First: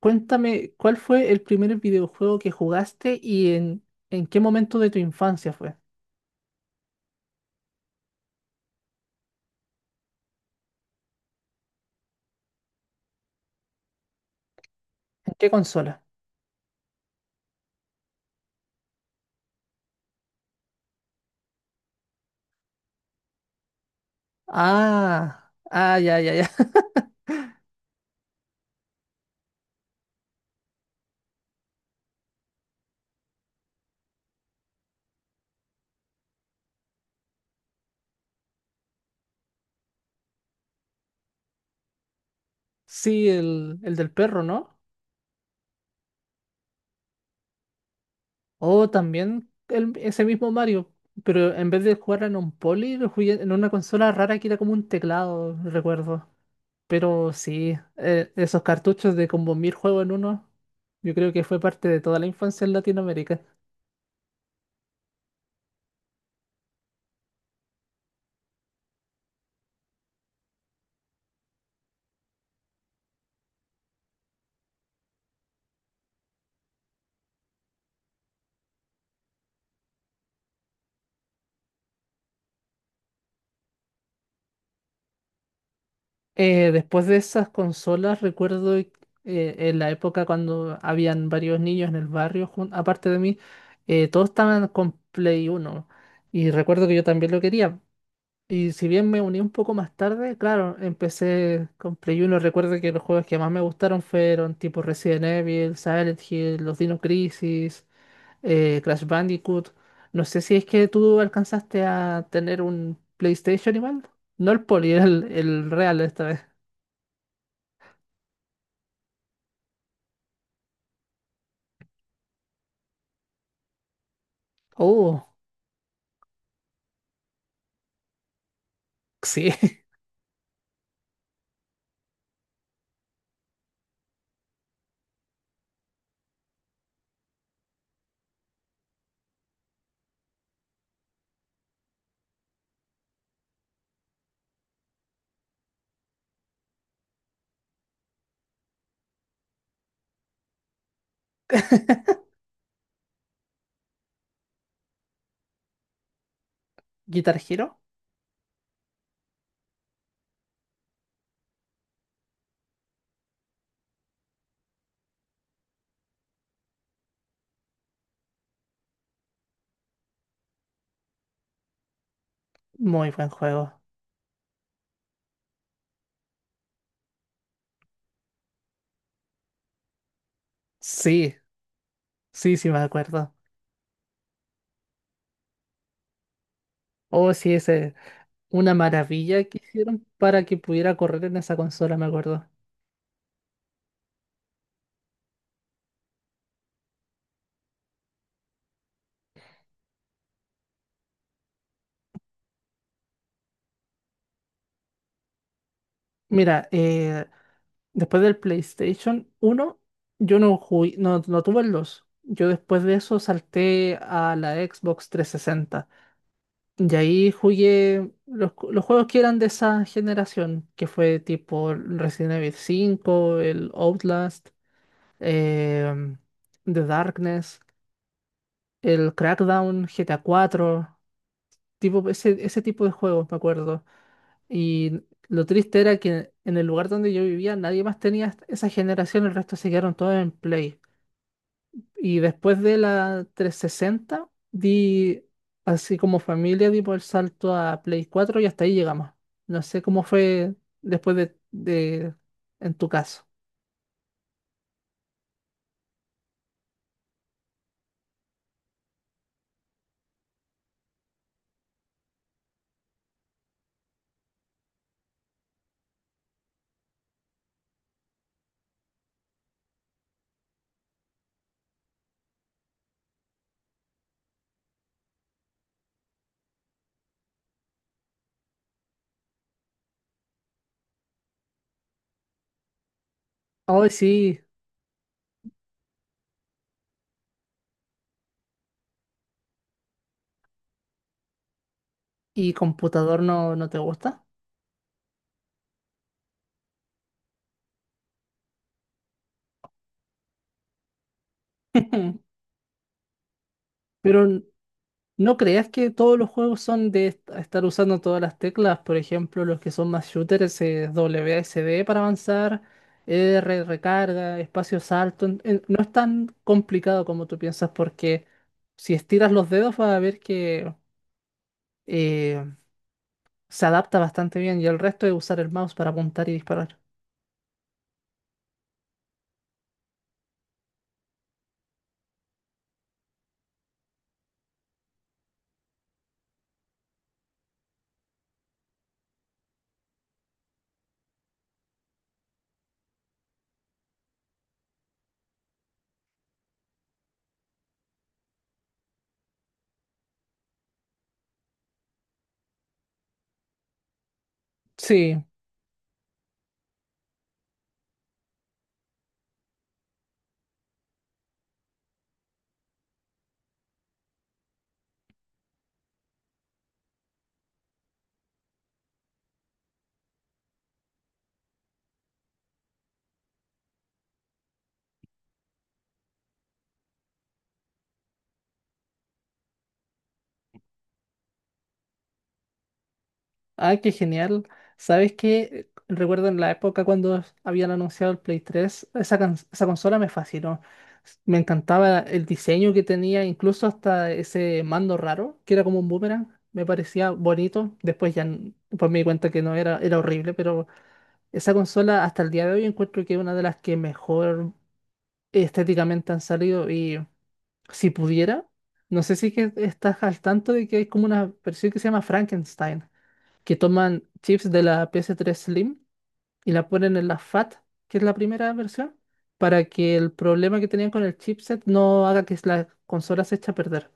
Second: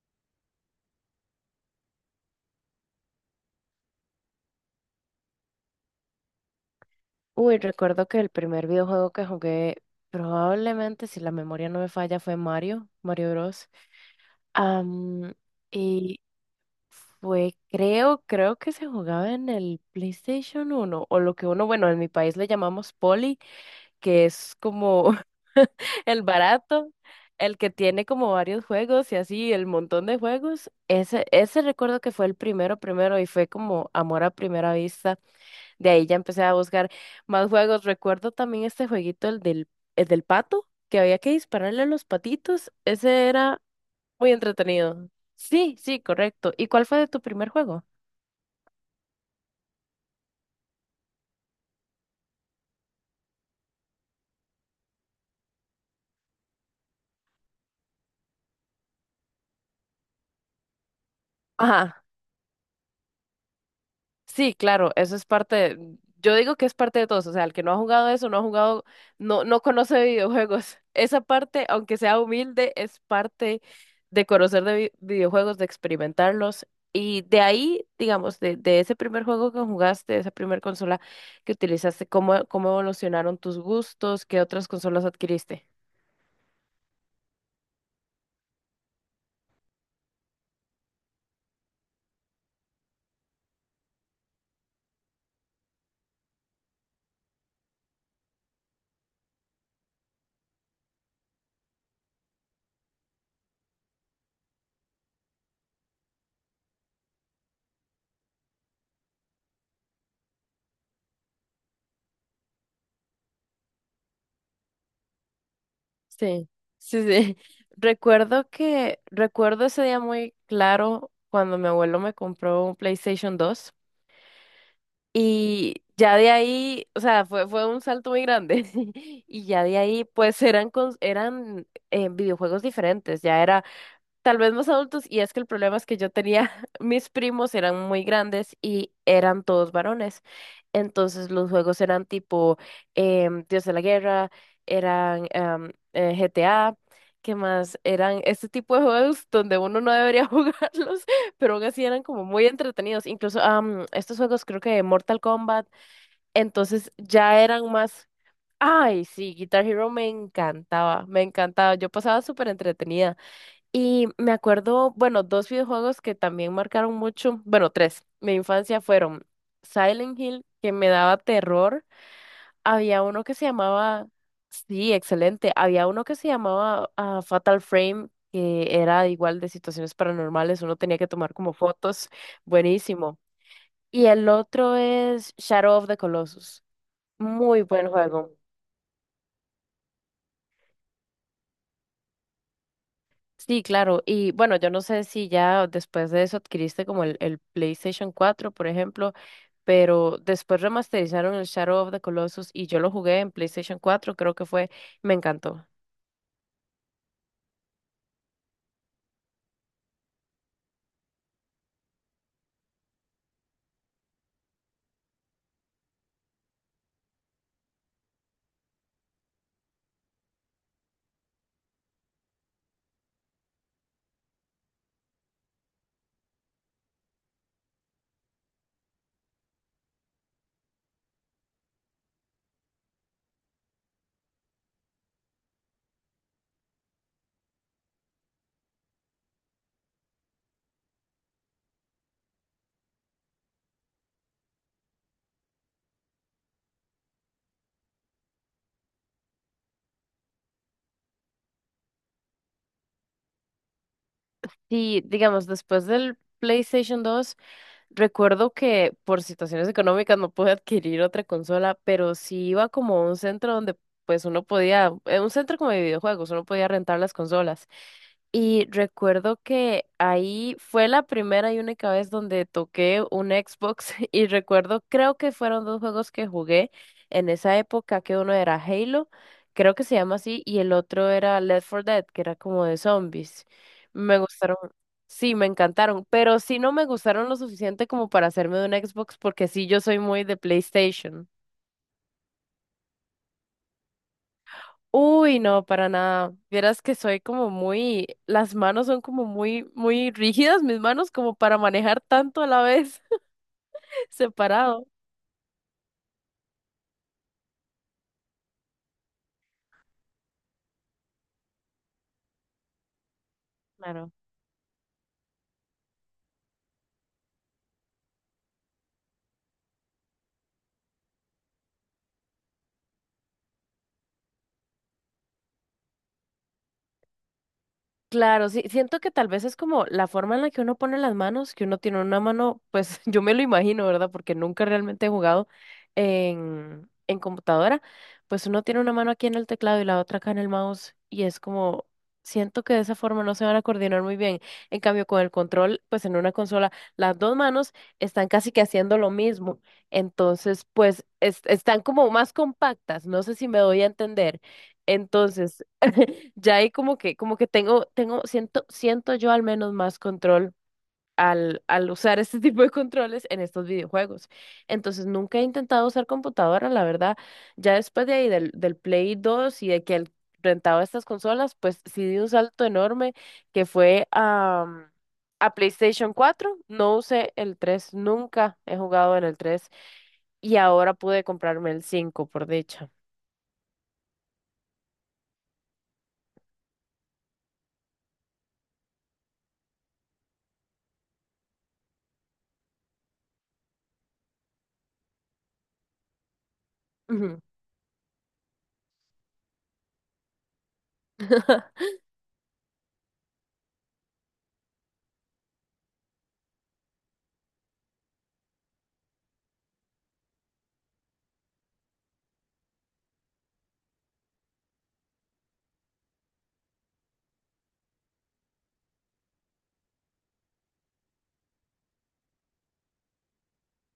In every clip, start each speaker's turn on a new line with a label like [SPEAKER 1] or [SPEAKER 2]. [SPEAKER 1] Cuéntame, ¿cuál fue el primer videojuego que jugaste y en qué momento de tu infancia fue?
[SPEAKER 2] Uy, recuerdo que el primer videojuego que jugué, probablemente, si la memoria no me falla, fue Mario Bros. Am,
[SPEAKER 1] ¿En qué consola?
[SPEAKER 2] y fue, creo que se jugaba en el PlayStation 1 o lo que uno, bueno, en mi país le llamamos Poli, que es como
[SPEAKER 1] Ah, ah, ya,
[SPEAKER 2] el
[SPEAKER 1] ya, ya.
[SPEAKER 2] barato, el que tiene como varios juegos y así, el montón de juegos. Ese recuerdo que fue el primero, primero, y fue como amor a primera vista. De ahí ya empecé a buscar más juegos. Recuerdo también este jueguito, el del pato, que había que dispararle a los patitos.
[SPEAKER 1] Sí,
[SPEAKER 2] Ese era
[SPEAKER 1] el del
[SPEAKER 2] muy
[SPEAKER 1] perro, ¿no?
[SPEAKER 2] entretenido. Sí, sí, correcto. ¿Y cuál fue de tu primer juego?
[SPEAKER 1] O también ese mismo Mario, pero en vez de jugar en un poli, lo jugué en una consola rara que era como un teclado, recuerdo. Pero sí, esos cartuchos de como mil juegos en uno, yo creo que fue parte de
[SPEAKER 2] Ajá.
[SPEAKER 1] toda la infancia en Latinoamérica.
[SPEAKER 2] Sí, claro, eso es yo digo que es parte de todos, o sea, el que no ha jugado eso, no ha jugado, no, no conoce videojuegos. Esa parte, aunque sea humilde, es parte de conocer de videojuegos, de experimentarlos. Y de ahí, digamos, de ese primer juego que jugaste, de esa primer consola que utilizaste, ¿cómo evolucionaron tus gustos? ¿Qué otras consolas adquiriste?
[SPEAKER 1] Después de esas consolas, recuerdo, en la época cuando habían varios niños en el barrio, aparte de mí, todos estaban con Play Uno. Y recuerdo que yo también lo quería. Y si bien me uní un poco más tarde, claro, empecé con Play Uno. Recuerdo que los juegos que más me gustaron fueron tipo Resident Evil, Silent Hill, los Dino Crisis, Crash Bandicoot. No sé si es que tú alcanzaste a tener un PlayStation igual. No el Poli, el real esta vez.
[SPEAKER 2] Sí, sí, sí. Recuerdo ese día muy claro cuando mi abuelo me compró un PlayStation 2.
[SPEAKER 1] Oh,
[SPEAKER 2] Y ya de ahí, o sea, fue un salto muy grande. Y
[SPEAKER 1] sí.
[SPEAKER 2] ya de ahí, pues eran videojuegos diferentes. Ya era tal vez más adultos, y es que el problema es que yo tenía, mis primos eran muy grandes y eran todos varones. Entonces los juegos eran tipo Dios de la Guerra, eran GTA, ¿qué más? Eran este tipo de juegos donde uno no debería jugarlos, pero aún así eran como muy entretenidos. Incluso estos juegos creo que de Mortal Kombat, entonces
[SPEAKER 1] Guitar
[SPEAKER 2] ya eran
[SPEAKER 1] Hero,
[SPEAKER 2] más. Ay, sí, Guitar Hero me encantaba, yo pasaba súper entretenida. Y me acuerdo, bueno, dos videojuegos que también marcaron mucho, bueno, tres, mi infancia fueron Silent Hill, que me daba terror. Había
[SPEAKER 1] muy
[SPEAKER 2] uno
[SPEAKER 1] buen
[SPEAKER 2] que se
[SPEAKER 1] juego.
[SPEAKER 2] llamaba, sí, excelente, había uno que se llamaba Fatal Frame, que era igual de situaciones paranormales, uno tenía que tomar
[SPEAKER 1] Sí,
[SPEAKER 2] como fotos,
[SPEAKER 1] sí, sí me
[SPEAKER 2] buenísimo.
[SPEAKER 1] acuerdo.
[SPEAKER 2] Y el otro es Shadow of the Colossus,
[SPEAKER 1] Oh, sí,
[SPEAKER 2] muy buen
[SPEAKER 1] ese,
[SPEAKER 2] juego.
[SPEAKER 1] una maravilla que hicieron para que pudiera correr en esa consola, me acuerdo.
[SPEAKER 2] Sí, claro. Y bueno, yo no sé si ya después de eso adquiriste como el PlayStation 4 por ejemplo, pero después remasterizaron el Shadow of the Colossus y yo lo jugué en PlayStation 4 creo que fue, me encantó.
[SPEAKER 1] Mira, después del PlayStation 1, yo no jugué, no, no tuve el 2. Yo después de eso salté a la Xbox 360. Y ahí jugué los juegos que eran de esa generación, que fue tipo Resident Evil 5, el Outlast. em, The Darkness, el Crackdown, GTA 4, tipo, ese tipo de juegos, me acuerdo. Y lo triste era que en el lugar donde yo vivía nadie más tenía esa generación, el resto se quedaron todos en Play. Y después de la 360 di, así como familia, di por el salto a Play 4 y hasta ahí llegamos. No sé cómo fue después de, de- en tu caso.
[SPEAKER 2] Sí, digamos, después del PlayStation 2. Recuerdo que por situaciones económicas no pude adquirir otra consola, pero sí iba como a un centro donde pues uno podía, un centro como de videojuegos, uno podía rentar las consolas. Y recuerdo que ahí fue la primera y única vez donde toqué un Xbox y recuerdo, creo que fueron dos juegos que jugué en esa época, que uno era Halo, creo que se llama así, y el otro era Left 4 Dead, que era como de zombies.
[SPEAKER 1] Oh
[SPEAKER 2] Me
[SPEAKER 1] sí,
[SPEAKER 2] gustaron. Sí, me encantaron, pero sí no me gustaron lo suficiente como para hacerme de un Xbox, porque sí yo soy muy de PlayStation.
[SPEAKER 1] ¿y computador no, no te gusta?
[SPEAKER 2] Uy, no, para nada. Vieras que soy como muy, las manos son como muy, muy rígidas, mis manos como para manejar tanto a la vez,
[SPEAKER 1] Pero
[SPEAKER 2] separado.
[SPEAKER 1] no creas que todos los juegos son de estar usando todas las teclas. Por ejemplo, los que son más shooters es WASD para avanzar, R, recarga, espacio salto. No es tan complicado como tú piensas porque si estiras los dedos vas a ver que eh, se adapta bastante bien y el resto es usar el mouse para apuntar y disparar.
[SPEAKER 2] Claro, sí, siento que tal vez es como la forma en la que uno pone las manos, que uno tiene una mano, pues yo me lo imagino, ¿verdad? Porque nunca realmente he jugado en computadora, pues uno tiene una mano aquí en el teclado y la otra acá en el mouse y es como, siento que de esa forma no se van a coordinar muy bien. En cambio, con el control, pues en una consola, las dos manos están casi que haciendo lo mismo, entonces, pues están como más compactas, no sé si me doy a entender.
[SPEAKER 1] Sí.
[SPEAKER 2] Entonces. Ya ahí como que tengo, siento yo al menos más control al usar este tipo de controles en estos videojuegos. Entonces nunca he intentado usar computadora, la verdad. Ya después de ahí del Play 2 y de que rentaba estas consolas, pues sí di un salto enorme que fue a PlayStation 4. No usé el tres. Nunca he jugado en el 3 y ahora pude comprarme el 5 por dicha.
[SPEAKER 1] Ah, qué genial. ¿Sabes qué? Recuerdo en la época cuando habían anunciado el Play 3, esa, esa consola me fascinó. Me encantaba el diseño que tenía, incluso hasta ese mando raro, que era como un boomerang. Me parecía
[SPEAKER 2] Ujú.
[SPEAKER 1] bonito. Después ya pues me di cuenta que no era, era horrible, pero esa consola hasta el día de hoy encuentro que es una de las que mejor estéticamente han salido. Y si pudiera, no sé si que estás al tanto de que hay como una versión que se llama Frankenstein, que toman chips de la PS3 Slim y la ponen en la FAT, que es la primera versión, para que el problema que tenían con el chipset no haga que la consola se eche a perder.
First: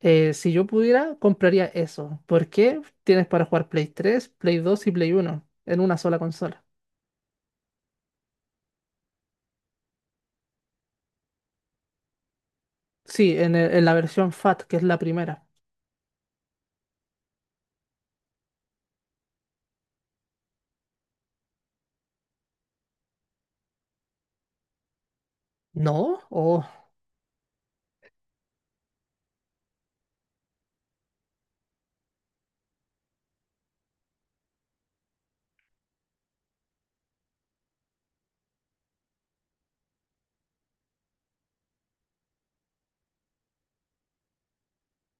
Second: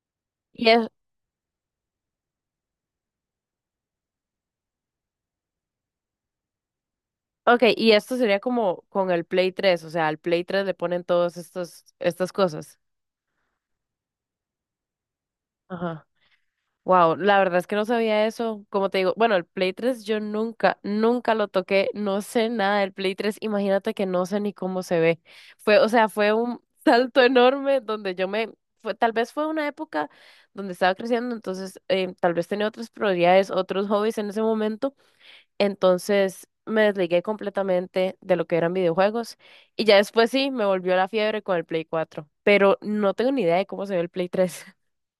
[SPEAKER 1] Si yo
[SPEAKER 2] Y es,
[SPEAKER 1] pudiera, compraría eso, porque tienes para jugar Play 3, Play 2 y Play 1 en una sola consola.
[SPEAKER 2] Ok, y esto sería como con el Play 3, o sea, al Play 3 le ponen todas estas cosas.
[SPEAKER 1] Sí, en la versión FAT, que es la primera.
[SPEAKER 2] Ajá. Wow, la verdad es que no sabía eso. Como te digo, bueno, el Play 3 yo nunca, nunca lo toqué, no sé nada del Play 3, imagínate que no sé ni cómo se ve. Fue, o sea,
[SPEAKER 1] ¿No?
[SPEAKER 2] fue un
[SPEAKER 1] O
[SPEAKER 2] salto enorme donde tal vez fue una época donde estaba creciendo, entonces tal vez tenía otras prioridades, otros hobbies en ese momento. Entonces me desligué completamente de lo que eran videojuegos y ya después sí me volvió la fiebre con el Play 4 pero no tengo ni idea de cómo se ve el Play 3.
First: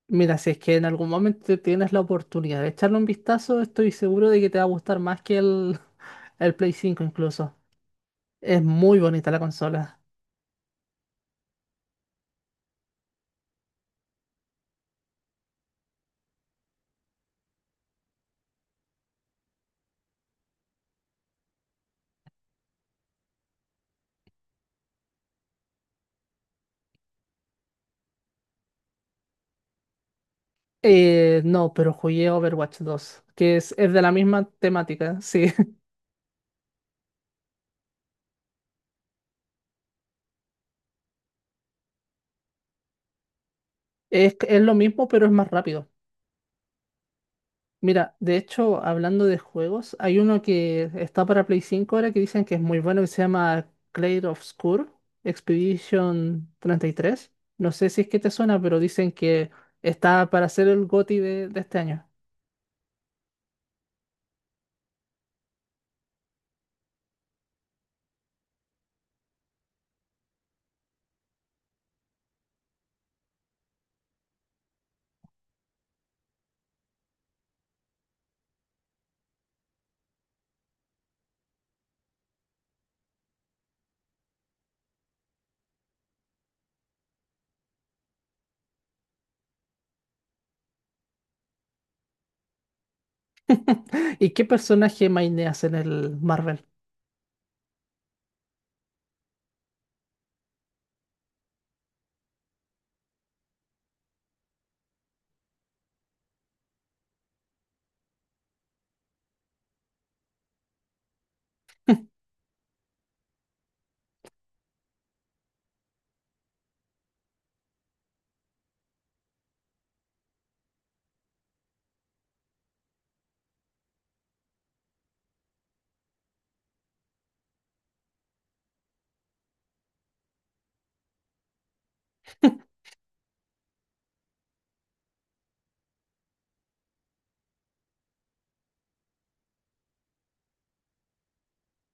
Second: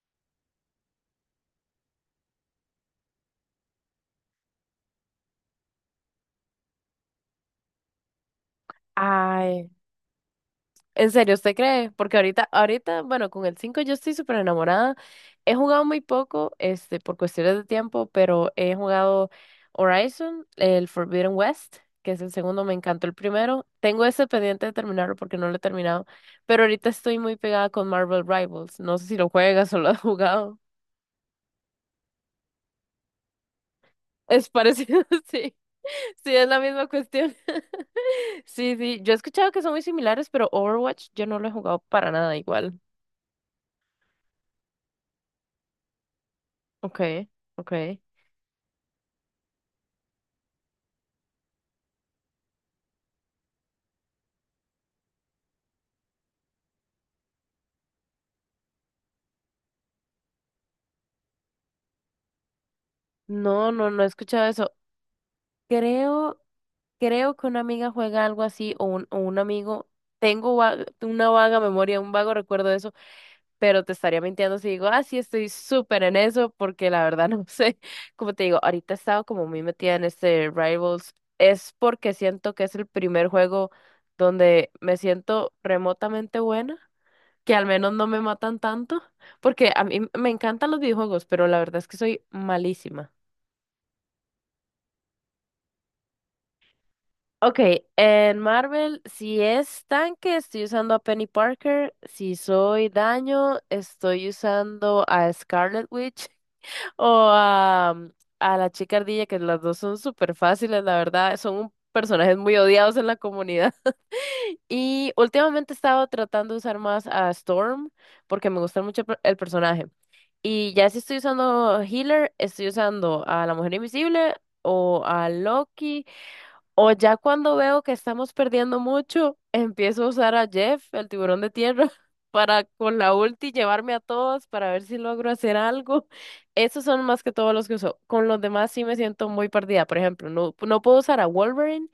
[SPEAKER 1] mira, si es que en algún momento tienes la oportunidad de echarle un vistazo, estoy seguro de que te va a gustar más que el Play 5 incluso. Es muy bonita la
[SPEAKER 2] Ay.
[SPEAKER 1] consola.
[SPEAKER 2] ¿En serio usted cree? Porque ahorita, ahorita, bueno, con el 5 yo estoy súper enamorada. He jugado muy poco, este, por cuestiones de tiempo, pero he jugado Horizon, el Forbidden West, que es el segundo, me encantó el primero. Tengo ese pendiente de terminarlo porque no lo he terminado, pero ahorita estoy muy pegada con Marvel Rivals. No sé si lo juegas o lo has jugado.
[SPEAKER 1] No, pero jugué Overwatch 2, es de la misma
[SPEAKER 2] Es parecido,
[SPEAKER 1] temática, sí.
[SPEAKER 2] sí. Sí, es la misma cuestión. Sí, sí. Yo he escuchado que son muy similares, pero Overwatch yo no lo he jugado para nada igual.
[SPEAKER 1] Es lo mismo, pero es más rápido.
[SPEAKER 2] Okay, ok.
[SPEAKER 1] Mira, de hecho, hablando de juegos, hay uno que está para Play 5 ahora que dicen que es muy bueno, que se llama Clair Obscur Expedition 33. No sé si es que te suena, pero dicen que está para ser el GOTY de este año.
[SPEAKER 2] No, no, no he escuchado eso. Creo, creo que una amiga juega algo así o un amigo. Tengo una vaga memoria, un vago recuerdo de eso, pero te estaría mintiendo si digo, ah, sí, estoy súper en eso, porque la verdad no sé. Como te digo, ahorita he estado como muy metida en este Rivals. Es porque siento que es el primer juego donde me siento remotamente buena, que al menos no me matan tanto, porque a mí me encantan los videojuegos, pero la verdad es que soy malísima.
[SPEAKER 1] ¿Y qué personaje maineas en el Marvel?
[SPEAKER 2] Ok, en Marvel, si es tanque, estoy usando a Penny Parker. Si soy daño, estoy usando a Scarlet Witch o a la chica ardilla, que las dos son súper fáciles, la verdad. Son personajes muy odiados en la comunidad. Y últimamente he estado tratando de usar más a Storm porque me gusta mucho el personaje. Y ya si estoy usando healer, estoy usando a la Mujer Invisible o a Loki. O ya cuando veo que estamos perdiendo mucho, empiezo a usar a Jeff, el tiburón de tierra, para con la ulti llevarme a todos para ver si logro hacer algo. Esos son más que todos los que uso. Con los demás sí me siento muy perdida. Por ejemplo, no, no puedo usar a Wolverine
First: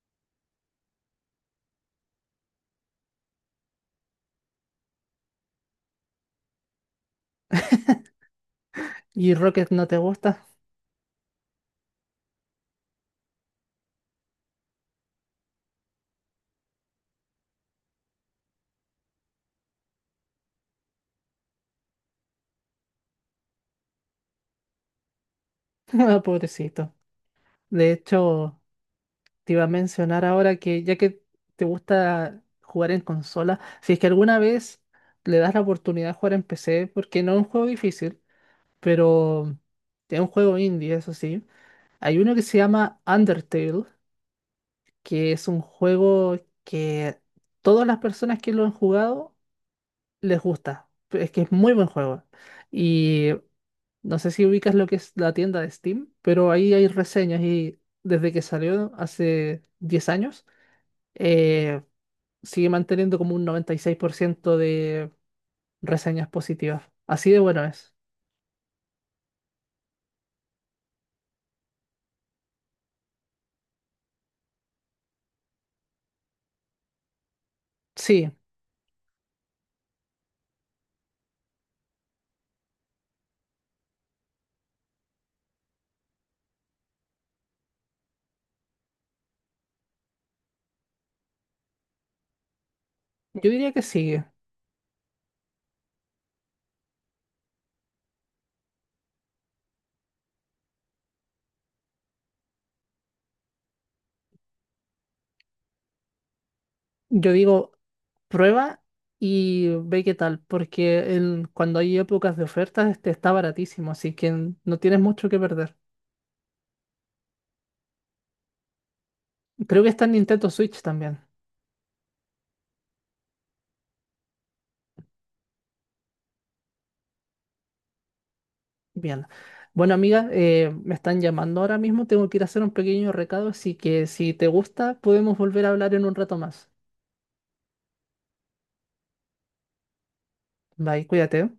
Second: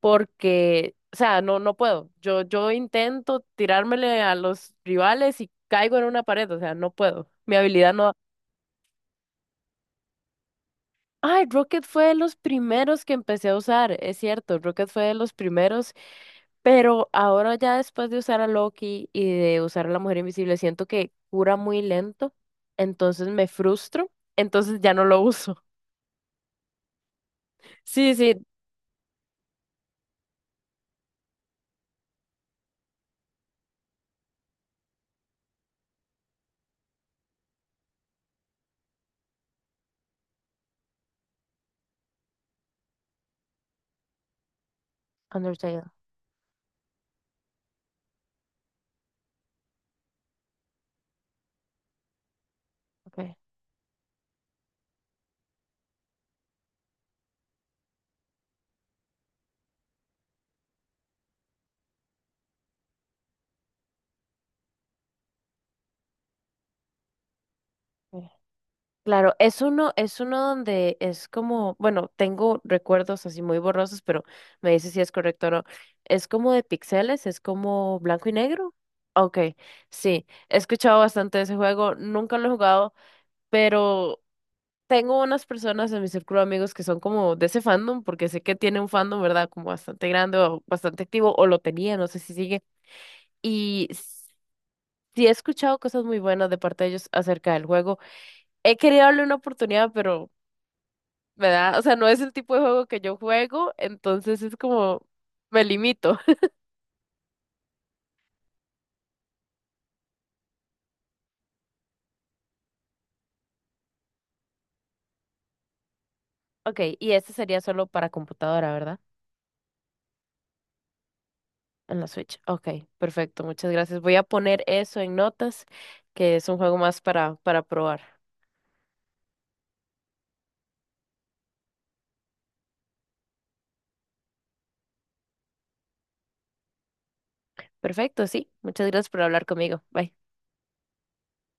[SPEAKER 2] porque, o sea, no, no puedo. Yo intento tirármele a los rivales y caigo en una pared, o sea, no puedo. Mi habilidad no.
[SPEAKER 1] ¿Y Rocket no te gusta?
[SPEAKER 2] Ay, Rocket fue de los primeros que empecé a usar, es cierto, Rocket fue de los primeros, pero ahora ya después de usar a Loki y de usar a la Mujer Invisible, siento que cura muy lento, entonces me frustro, entonces ya no lo uso.
[SPEAKER 1] Ah, pobrecito. De
[SPEAKER 2] Sí, sí,
[SPEAKER 1] hecho, te iba a mencionar ahora que ya que te gusta jugar en consola, si es que alguna vez le das la oportunidad de jugar en PC, porque no es un juego difícil, pero es un juego indie, eso sí. Hay uno que se llama Undertale, que es un
[SPEAKER 2] Undertale,
[SPEAKER 1] juego que todas las personas que lo han jugado les gusta. Es que es muy buen juego. Y
[SPEAKER 2] ok.
[SPEAKER 1] no sé si ubicas lo que es la tienda de Steam, pero ahí hay reseñas y desde que salió hace 10 años eh, sigue manteniendo como un 96% de reseñas positivas. Así de bueno es.
[SPEAKER 2] Ok. Claro, es uno donde es como, bueno, tengo recuerdos así muy borrosos, pero me dice si es correcto o no. Es como de píxeles, es como blanco
[SPEAKER 1] Sí,
[SPEAKER 2] y negro. Ok, sí, he escuchado bastante de ese juego, nunca lo he jugado, pero tengo unas personas en mi círculo de amigos que son como de ese fandom, porque sé que tiene un fandom, ¿verdad? Como bastante grande o bastante activo, o lo tenía, no sé si sigue.
[SPEAKER 1] yo diría que
[SPEAKER 2] Y
[SPEAKER 1] sigue.
[SPEAKER 2] s- sí he escuchado cosas muy buenas de parte de ellos acerca del juego. He querido darle una oportunidad, pero, ¿verdad? O sea, no es el tipo de juego que yo juego, entonces es como me limito.
[SPEAKER 1] Yo digo, prueba y ve qué tal, porque el cuando hay épocas de ofertas este está baratísimo, así que no tienes mucho que perder.
[SPEAKER 2] Ok, y este sería solo para computadora, ¿verdad?
[SPEAKER 1] Creo que está en Nintendo Switch también.
[SPEAKER 2] En la Switch. Ok, perfecto, muchas gracias. Voy a poner eso en notas, que es un juego más para probar.
[SPEAKER 1] Bien. Bueno, amiga, me están llamando ahora mismo, tengo que ir a hacer un pequeño recado, así que si te gusta, podemos volver a hablar en un rato más.
[SPEAKER 2] Perfecto, sí. Muchas gracias por hablar conmigo. Bye.
[SPEAKER 1] Bye, cuídate.